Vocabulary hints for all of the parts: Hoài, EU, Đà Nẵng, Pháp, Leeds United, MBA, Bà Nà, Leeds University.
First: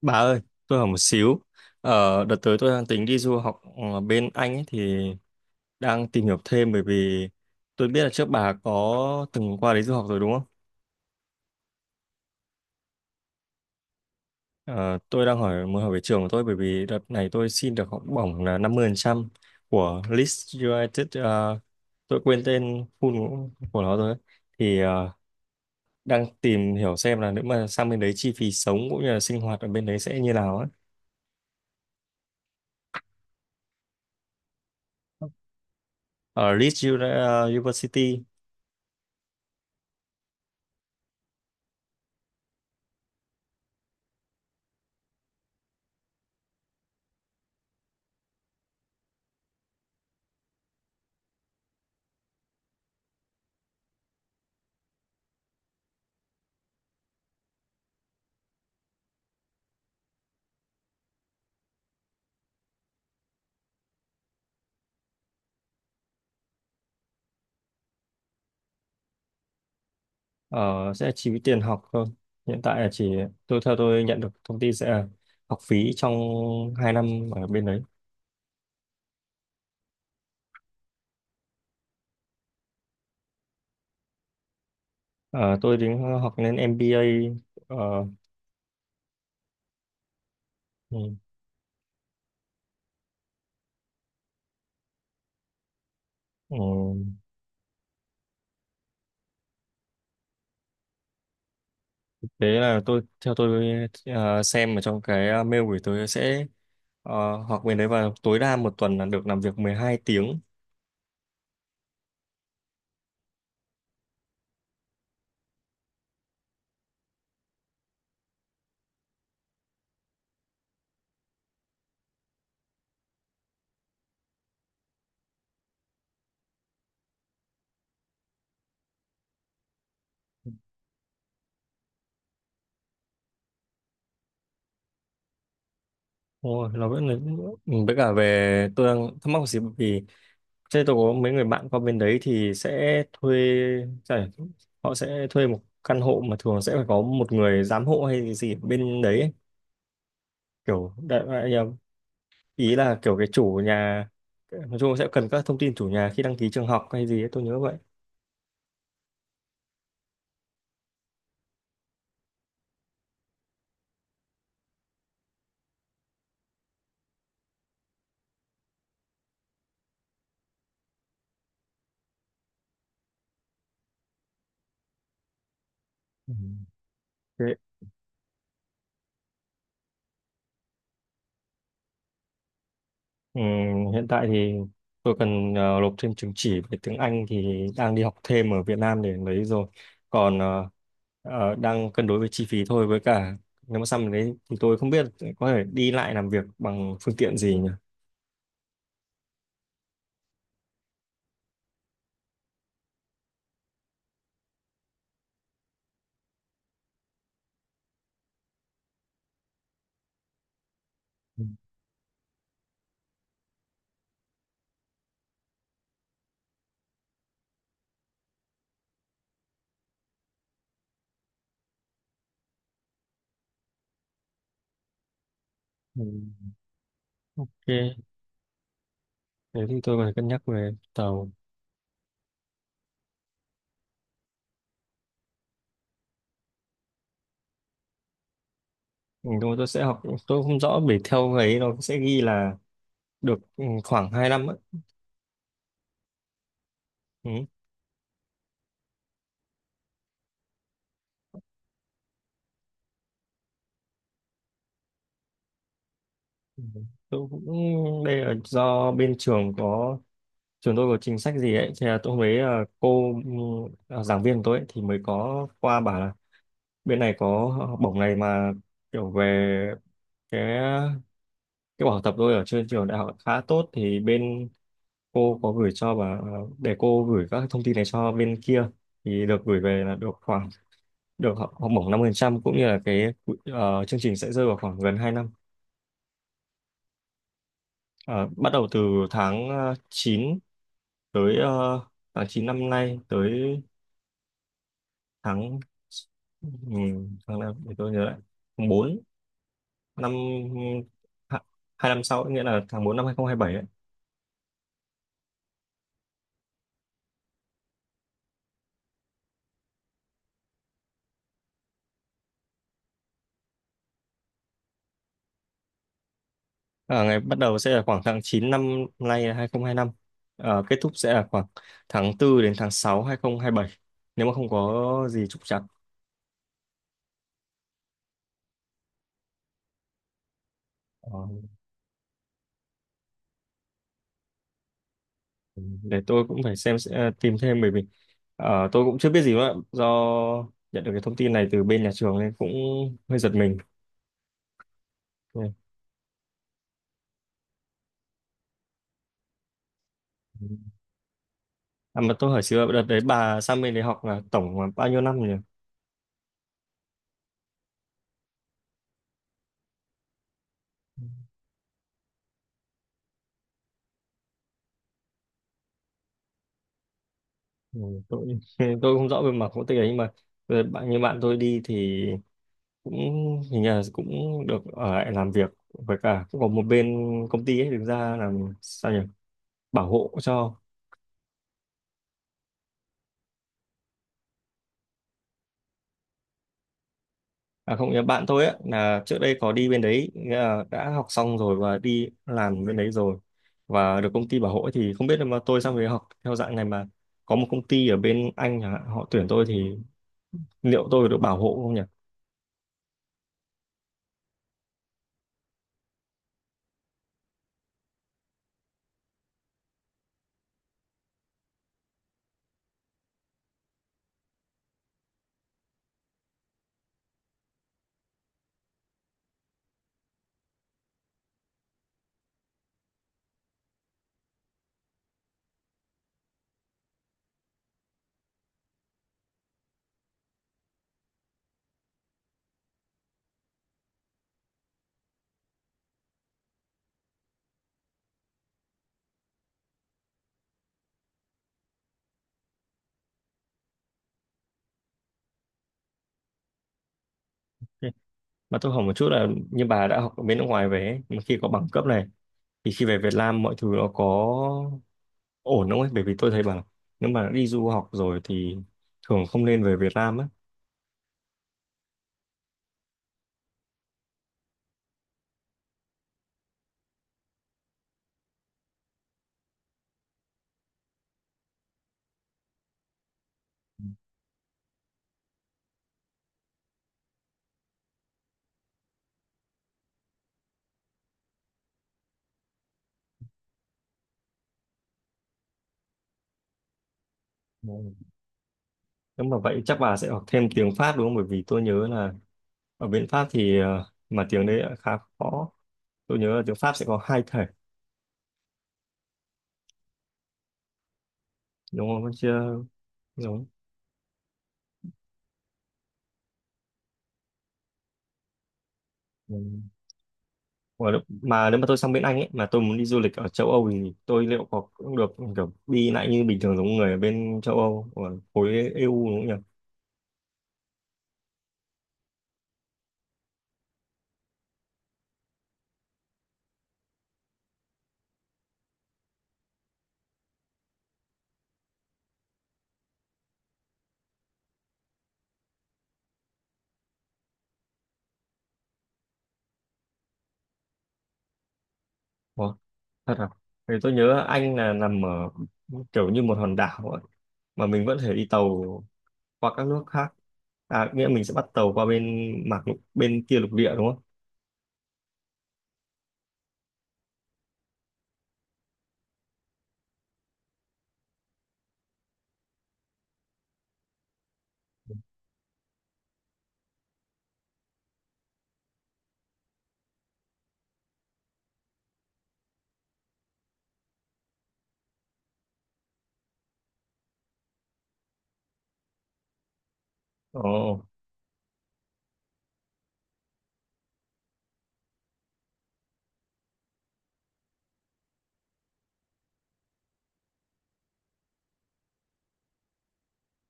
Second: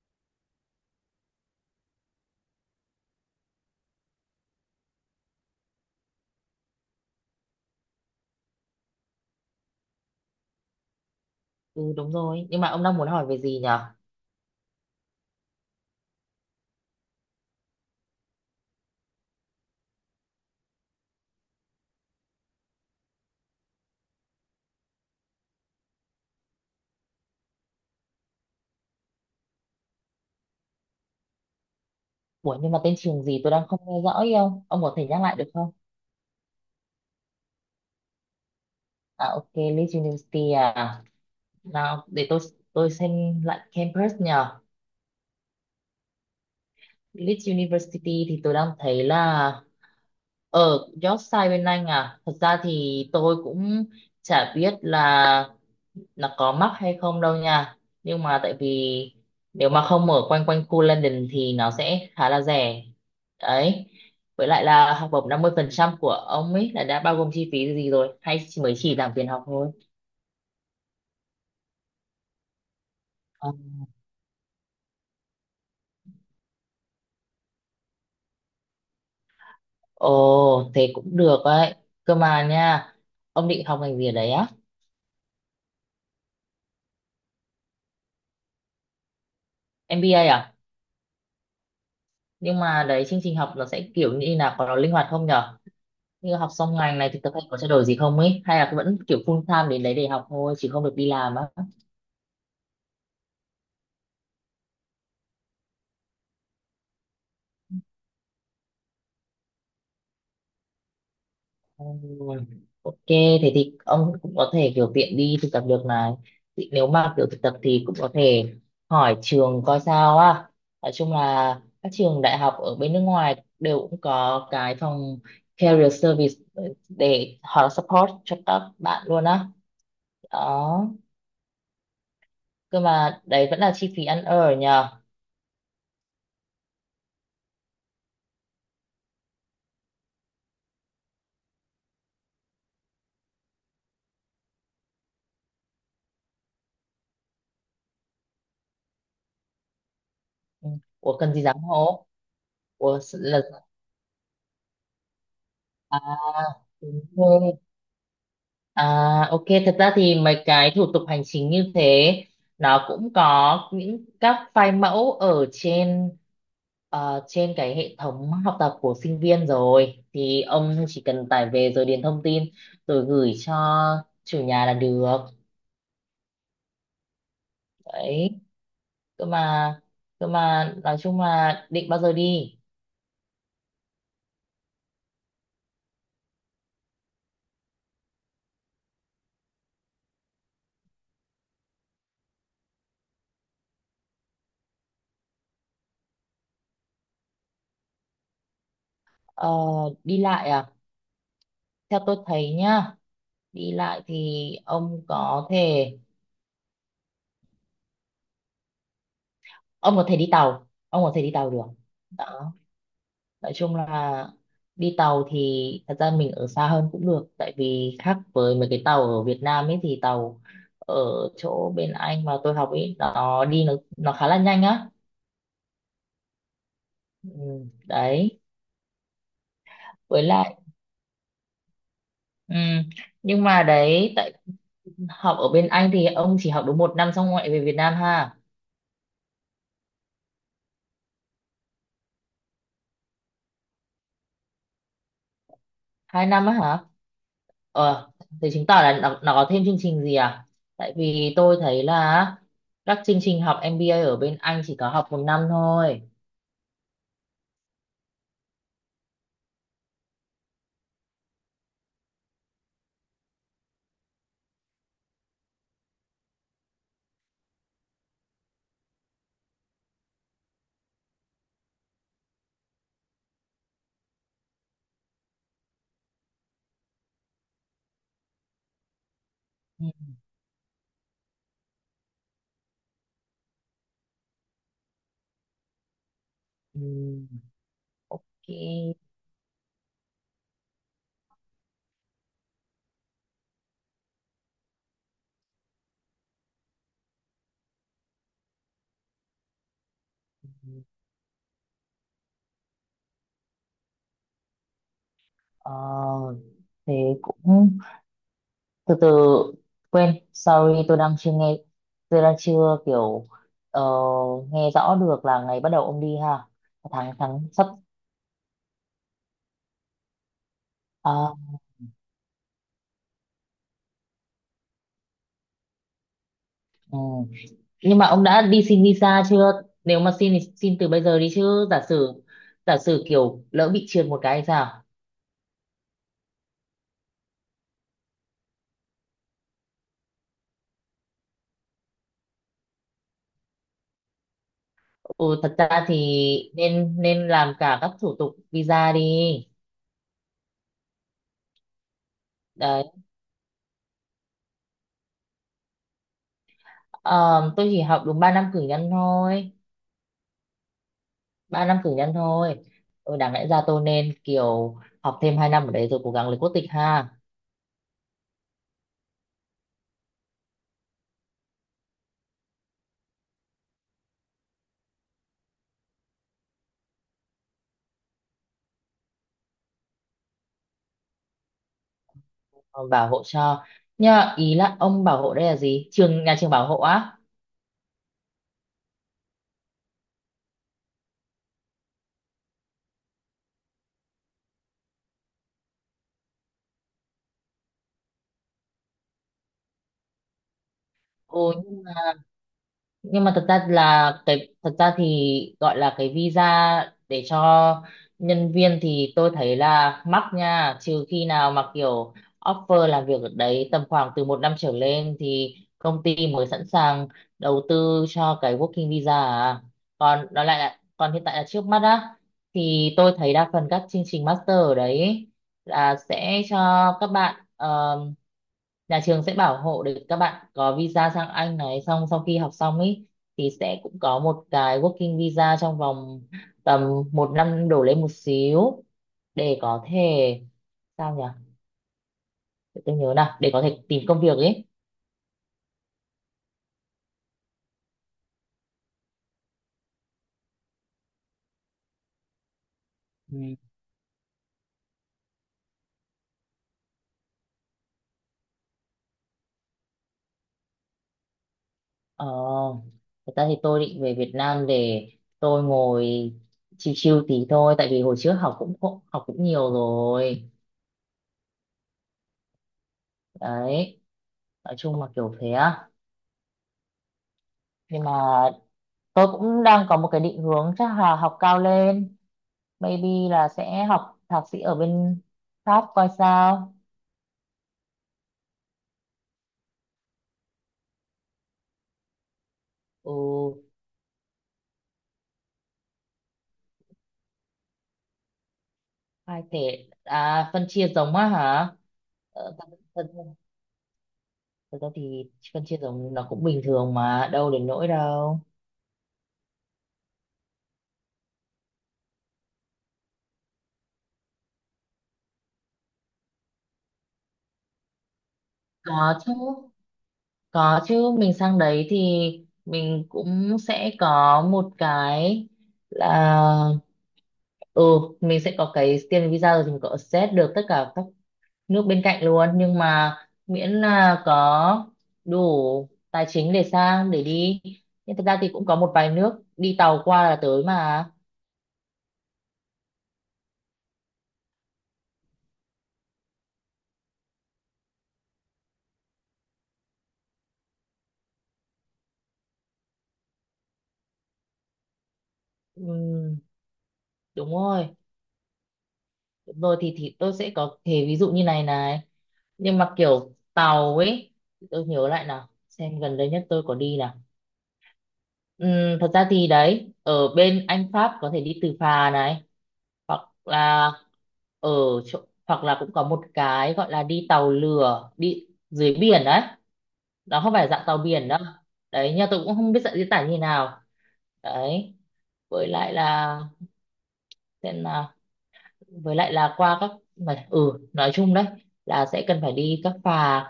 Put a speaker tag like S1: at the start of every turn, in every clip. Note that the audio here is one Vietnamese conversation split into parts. S1: Bà ơi, tôi hỏi một xíu. Ờ, Đợt tới tôi đang tính đi du học ở bên Anh ấy, thì đang tìm hiểu thêm bởi vì tôi biết là trước bà có từng qua đấy du học rồi đúng không?
S2: Ừ, đúng rồi. Nhưng mà ông đang muốn hỏi về gì nhở?
S1: Ờ, tôi đang hỏi Muốn hỏi về trường của tôi bởi vì đợt này tôi xin được học bổng là 50% của Leeds United. Ờ, tôi quên tên full của nó rồi. Ấy. Thì ờ, Đang tìm hiểu xem là nếu mà sang bên đấy chi phí sống cũng như là sinh hoạt ở bên đấy sẽ như nào ấy.
S2: Ủa nhưng mà tên trường gì tôi đang không nghe rõ ý ông. Ông có thể nhắc lại được không?
S1: Ở University.
S2: À, ok, Leeds University à? Nào để tôi xem lại campus nhở. Leeds University thì tôi đang thấy là ở Yorkshire bên Anh à. Thật ra thì tôi cũng chả biết là nó có mắc hay không đâu nha, nhưng mà tại vì nếu mà không ở quanh quanh khu London thì nó sẽ khá là rẻ đấy. Với lại là học bổng 50% của ông ấy là đã bao gồm chi phí gì rồi hay chỉ- mới chỉ giảm tiền học thôi?
S1: Ờ, sẽ chi phí tiền học thôi. Hiện tại là chỉ
S2: Ờ,
S1: tôi theo Tôi nhận được thông tin sẽ là học phí trong 2 năm ở bên đấy.
S2: ồ thế cũng được đấy, cơ mà nha, ông định học ngành gì ở đấy á?
S1: Ờ, tôi đến học lên MBA. Ờ,
S2: MBA à?
S1: ừ,
S2: Nhưng mà đấy chương trình học nó sẽ kiểu như là có nó linh hoạt không nhở, như học
S1: ừ.
S2: xong ngành này thì thực hay có trao đổi gì không ấy, hay là vẫn kiểu full time đến đấy để học thôi chứ không được đi làm á?
S1: Đấy là tôi xem ở trong cái mail gửi tôi sẽ học bên đấy và tối đa một tuần là được làm việc 12 tiếng.
S2: Ôi, ok, thế thì ông cũng có thể kiểu tiện đi thực tập được này. Thì nếu mà kiểu thực tập thì cũng có thể hỏi trường coi sao á. Nói chung là các trường đại học ở bên nước ngoài đều cũng có cái phòng career service để họ support cho các bạn luôn á. Đó. Cơ mà đấy vẫn là chi phí ăn ở nhờ.
S1: Ôi, nó vẫn là, ừ, với cả về tôi đang thắc mắc một xíu bởi vì thế tôi có mấy người bạn qua bên đấy thì sẽ giải- họ sẽ thuê một căn hộ mà thường sẽ phải có một người giám hộ hay gì ở bên đấy ấy.
S2: Ừ.
S1: Kiểu
S2: Ủa
S1: đại
S2: cần gì
S1: loại
S2: dám
S1: là-
S2: hố?
S1: Ý
S2: Ủa
S1: là kiểu cái
S2: là
S1: chủ nhà, nói chung sẽ cần các thông tin chủ
S2: à,
S1: nhà khi đăng ký trường học
S2: đúng
S1: hay gì ấy, tôi
S2: rồi.
S1: nhớ vậy.
S2: À, ok, thật ra thì mấy cái thủ tục hành chính như thế nó cũng có những các file mẫu ở trên trên cái hệ thống học tập của sinh viên rồi, thì ông chỉ cần tải về rồi điền thông tin rồi gửi cho chủ nhà là được.
S1: Ừ.
S2: Đấy, cơ mà cơ mà nói chung là định bao giờ đi?
S1: Ừ, hiện tại thì tôi cần nộp thêm chứng chỉ về tiếng Anh thì đang đi học thêm ở Việt Nam để lấy rồi. Còn ờ, Đang cân đối với chi phí thôi với cả nếu mà xong đấy thì tôi không biết có thể đi lại làm việc bằng phương tiện gì nhỉ.
S2: Ờ, đi lại à? Theo tôi thấy nhá, đi lại thì ông có thể đi tàu, ông có thể đi
S1: Ừ,
S2: tàu được. Đó. Nói chung là đi tàu thì thật ra mình ở xa hơn cũng được, tại vì khác với mấy cái tàu ở Việt Nam ấy thì tàu ở chỗ bên anh mà tôi học ấy nó đi nó khá là nhanh á.
S1: ừ,
S2: Ừ,
S1: Ok,
S2: đấy.
S1: thế thì tôi có thể
S2: Với
S1: cân nhắc
S2: lại
S1: về tàu.
S2: ừ, nhưng mà đấy tại học ở bên anh thì ông chỉ học đúng một năm xong ngoại về Việt Nam ha.
S1: Ừ, nhưng mà tôi sẽ học, tôi không rõ bởi theo ấy nó sẽ ghi là được, khoảng hai năm ấy.
S2: Hai năm á hả?
S1: Ừ.
S2: Ờ, thế chứng tỏ là nó có thêm chương trình gì à? Tại vì tôi thấy là các chương trình học MBA ở bên Anh chỉ có học một năm thôi.
S1: Ừ. Tôi cũng đây là do bên trường có Trường tôi có chính sách gì ấy thì là tôi hôm đấy giảng viên của tôi ấy, thì mới có qua bảo là bên này có học bổng này mà kiểu về cái cái bảo tập tôi ở trên trường đại học khá tốt thì bên cô có gửi cho bà, để cô gửi các thông tin này cho bên kia thì được gửi về
S2: Ừ.
S1: là được khoảng được học học bổng 5% cũng như là cái chương trình sẽ rơi vào khoảng gần 2 năm.
S2: Ừ,
S1: Ờ,
S2: ok.
S1: bắt đầu từ tháng 9 tới tháng 9 năm nay tới tháng ừ, tháng nào để tôi nhớ lại, tháng bốn năm ha- hai năm sau nghĩa là tháng 4 năm 2027 ấy.
S2: Ờ, thế cũng từ từ, quên, sorry tôi đang chưa nghe, tôi đang chưa kiểu ờ, nghe rõ được là ngày bắt đầu ông đi ha.
S1: Ờ,
S2: tháng
S1: ngày bắt
S2: tháng
S1: đầu
S2: sắp
S1: sẽ là khoảng tháng 9 năm nay là 2025. Ờ, kết thúc sẽ là
S2: à,
S1: khoảng tháng tư đến tháng 6, bảy, nếu mà không có gì trục trặc.
S2: ừ. Nhưng mà ông đã đi xin visa chưa? Nếu mà xin thì xin từ bây giờ
S1: Ờ,
S2: đi chứ giả sử, giả sử kiểu lỡ bị trượt một cái thì sao?
S1: để tôi cũng phải xem sẽ tìm thêm bởi vì tôi cũng chưa biết gì nữa do nhận được cái thông tin này từ bên nhà trường nên cũng hơi giật mình.
S2: Ừ, thật ra thì nên nên làm cả các thủ tục visa đi.
S1: Ừ. À, mà tôi hỏi xíu, đợt đấy bà sang bên đấy học là tổng là bao nhiêu năm nhỉ?
S2: Ờ, tôi chỉ học đúng 3 năm cử nhân thôi, 3 năm cử nhân thôi. Ừ, đáng lẽ ra tôi nên kiểu học thêm 2 năm ở đấy rồi cố gắng lấy quốc tịch ha.
S1: Ừ, tôi tôi không rõ về mặt quốc tịch ấy, nhưng mà bạn tôi đi thì cũng hình như là cũng được ở lại làm việc với cả cũng có một bên công ty ấy đứng ra làm sao nhỉ, bảo hộ cho.
S2: Ờ, bảo hộ cho. Nhưng mà ý là ông bảo hộ đây là gì, trường nhà trường bảo hộ á?
S1: À không, nhớ bạn tôi ấy là trước đây có đi bên đấy, nghĩa là đã học xong rồi và đi làm bên đấy rồi và được công ty bảo hộ ấy, thì không biết là mà tôi sang đấy học theo dạng này mà có một công ty ở bên Anh chẳng hạn họ tuyển tôi thì liệu tôi được bảo
S2: Ừ,
S1: hộ không nhỉ?
S2: nhưng mà thật ra là cái thật ra thì gọi là cái visa để cho nhân viên thì tôi thấy là mắc nha, trừ khi nào mà kiểu offer làm việc ở đấy tầm khoảng từ một năm trở lên thì công ty mới sẵn sàng đầu tư cho cái working visa à. Còn đó lại là còn hiện tại là trước mắt á, thì tôi thấy đa phần các chương trình master ở đấy là sẽ cho các bạn, nhà trường sẽ bảo hộ để các bạn có visa sang Anh này, xong sau khi học xong ý thì sẽ cũng có một cái working visa trong vòng tầm một năm đổ lên một xíu để có thể, sao nhỉ, để tôi nhớ nào, để có thể tìm công việc ấy.
S1: Ừ. Mà tôi hỏi một chút là như bà đã học ở bên nước ngoài về ấy, mà khi có bằng cấp này thì khi về Việt Nam mọi thứ
S2: Ừ.
S1: nó có ổn không ấy? Bởi vì tôi thấy bảo nếu mà đi du học rồi thì thường không nên về Việt Nam ấy.
S2: Ờ, thật ra thì tôi định về Việt Nam để tôi ngồi chill chill tí thôi, tại vì hồi trước học cũng, học cũng nhiều rồi đấy. Nói chung là kiểu thế á. Nhưng mà tôi cũng đang có một cái định hướng chắc là học cao lên, maybe là sẽ học thạc sĩ ở bên Pháp coi sao.
S1: Ừ. Nếu mà vậy chắc bà sẽ học thêm tiếng Pháp đúng không? Bởi vì tôi nhớ là ở bên
S2: Ừ.
S1: Pháp thì mà tiếng đấy lại khá khó. Tôi nhớ là tiếng Pháp sẽ có hai thể
S2: Hai thể à, phân chia giống á hả?
S1: đúng không?
S2: Ờ,
S1: Chưa,
S2: phân, phân,
S1: giống.
S2: thực ra thì phân chia giống nó cũng bình thường mà đâu đến nỗi đâu.
S1: Mà nếu mà tôi sang bên Anh ấy mà tôi muốn đi du lịch ở châu Âu thì tôi liệu có cũng được kiểu đi lại như bình thường giống người ở bên châu Âu ở khối EU
S2: có
S1: đúng không
S2: chứ
S1: nhỉ?
S2: có chứ mình sang đấy thì mình cũng sẽ có một cái là, ừ, mình sẽ có cái student visa rồi thì mình có access được tất cả các nước bên cạnh luôn, nhưng mà miễn là có đủ tài chính để sang để đi. Nhưng thực ra thì cũng có một vài nước đi tàu qua là tới mà.
S1: Ủa, thật à? Thì tôi nhớ Anh là nằm ở kiểu như một hòn đảo ấy, mà mình vẫn thể đi tàu qua các nước khác. À, nghĩa mình sẽ bắt tàu qua bên kia lục địa đúng không?
S2: Ừm, đúng rồi, đúng rồi, thì tôi sẽ có thể ví dụ như này này, nhưng mà kiểu tàu ấy, tôi nhớ lại nào xem gần đây nhất tôi có đi nào. Thật ra thì đấy ở bên Anh Pháp có thể đi từ phà này hoặc là ở chỗ, hoặc là cũng có một cái gọi là đi tàu lửa đi dưới biển đấy, nó không phải
S1: Ồ,
S2: dạng tàu biển đâu. Đấy, nhưng tôi cũng không biết dạng diễn tả như nào. Đấy, với lại là, xem nào, với lại là qua các mà ừ, nói chung đấy là sẽ cần phải đi các phà,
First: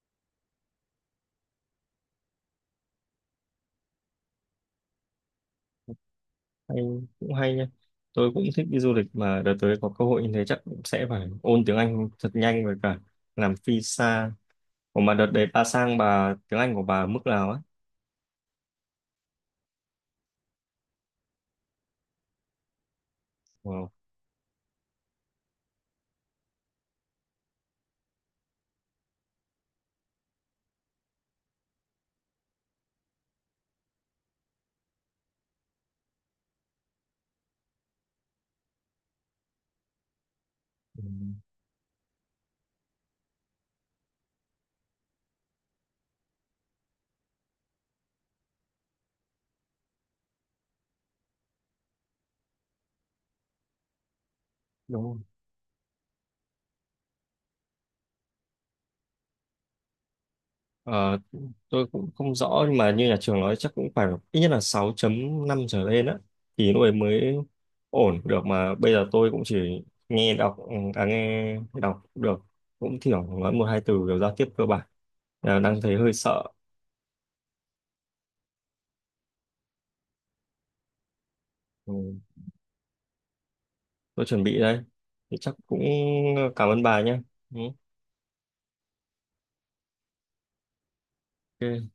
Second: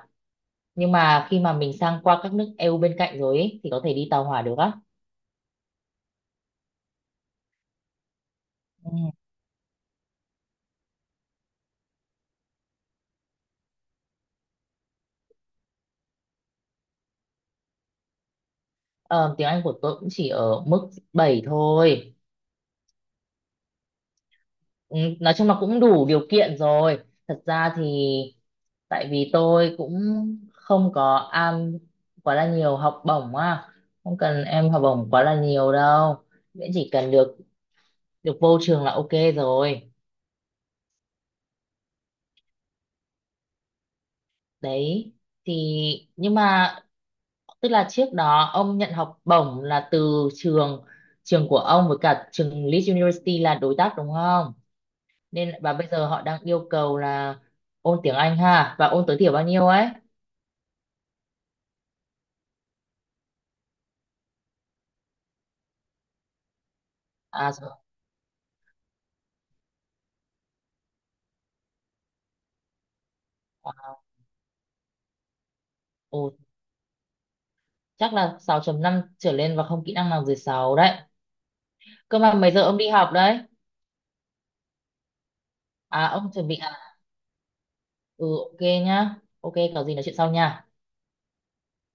S2: nhưng mà khi mà mình sang qua các nước EU bên cạnh rồi ấy, thì có thể đi tàu hỏa được á.
S1: hay, cũng hay nha. Tôi cũng thích đi
S2: Ừ.
S1: du lịch mà đợt tới có cơ hội như thế chắc cũng sẽ phải ôn tiếng Anh thật nhanh với cả làm visa. Ủa mà đợt đấy bà sang bà tiếng Anh của bà ở mức nào ấy?
S2: Ờ, tiếng Anh của tôi cũng chỉ ở mức 7 thôi.
S1: Wow.
S2: Ừ, nói chung là cũng đủ điều kiện rồi. Thật ra thì tại vì tôi cũng không có am quá là nhiều học bổng á, không cần em học bổng quá là nhiều đâu. Miễn chỉ cần được được vô trường là ok rồi.
S1: Ừ,
S2: Đấy thì, nhưng mà tức là trước đó ông nhận học bổng là từ trường, trường của ông với cả trường Leeds University là đối tác đúng không?
S1: đúng rồi.
S2: Nên và bây giờ họ đang yêu cầu là ôn tiếng Anh ha, và ôn tối thiểu bao nhiêu ấy?
S1: Ờ, tôi cũng không rõ nhưng mà như nhà trường nói chắc cũng phải ít nhất là sáu chấm năm trở lên á, thì lúc ấy mới
S2: À rồi.
S1: ổn được mà bây giờ tôi cũng chỉ nghe đọc được, cũng thiểu nói một hai từ
S2: À,
S1: kiểu giao tiếp cơ bản. Là đang thấy hơi
S2: ồ,
S1: sợ.
S2: chắc là sáu chấm năm trở lên và không kỹ năng nào dưới 6 đấy.
S1: Ừ,
S2: Cơ mà mấy giờ ông đi học đấy?
S1: tôi chuẩn bị đây thì chắc cũng
S2: À, ông chuẩn bị
S1: cảm ơn
S2: à?
S1: bà nhé. Ừ,
S2: Ừ, ok nhá. Ok, có gì nói chuyện sau nha.
S1: ok.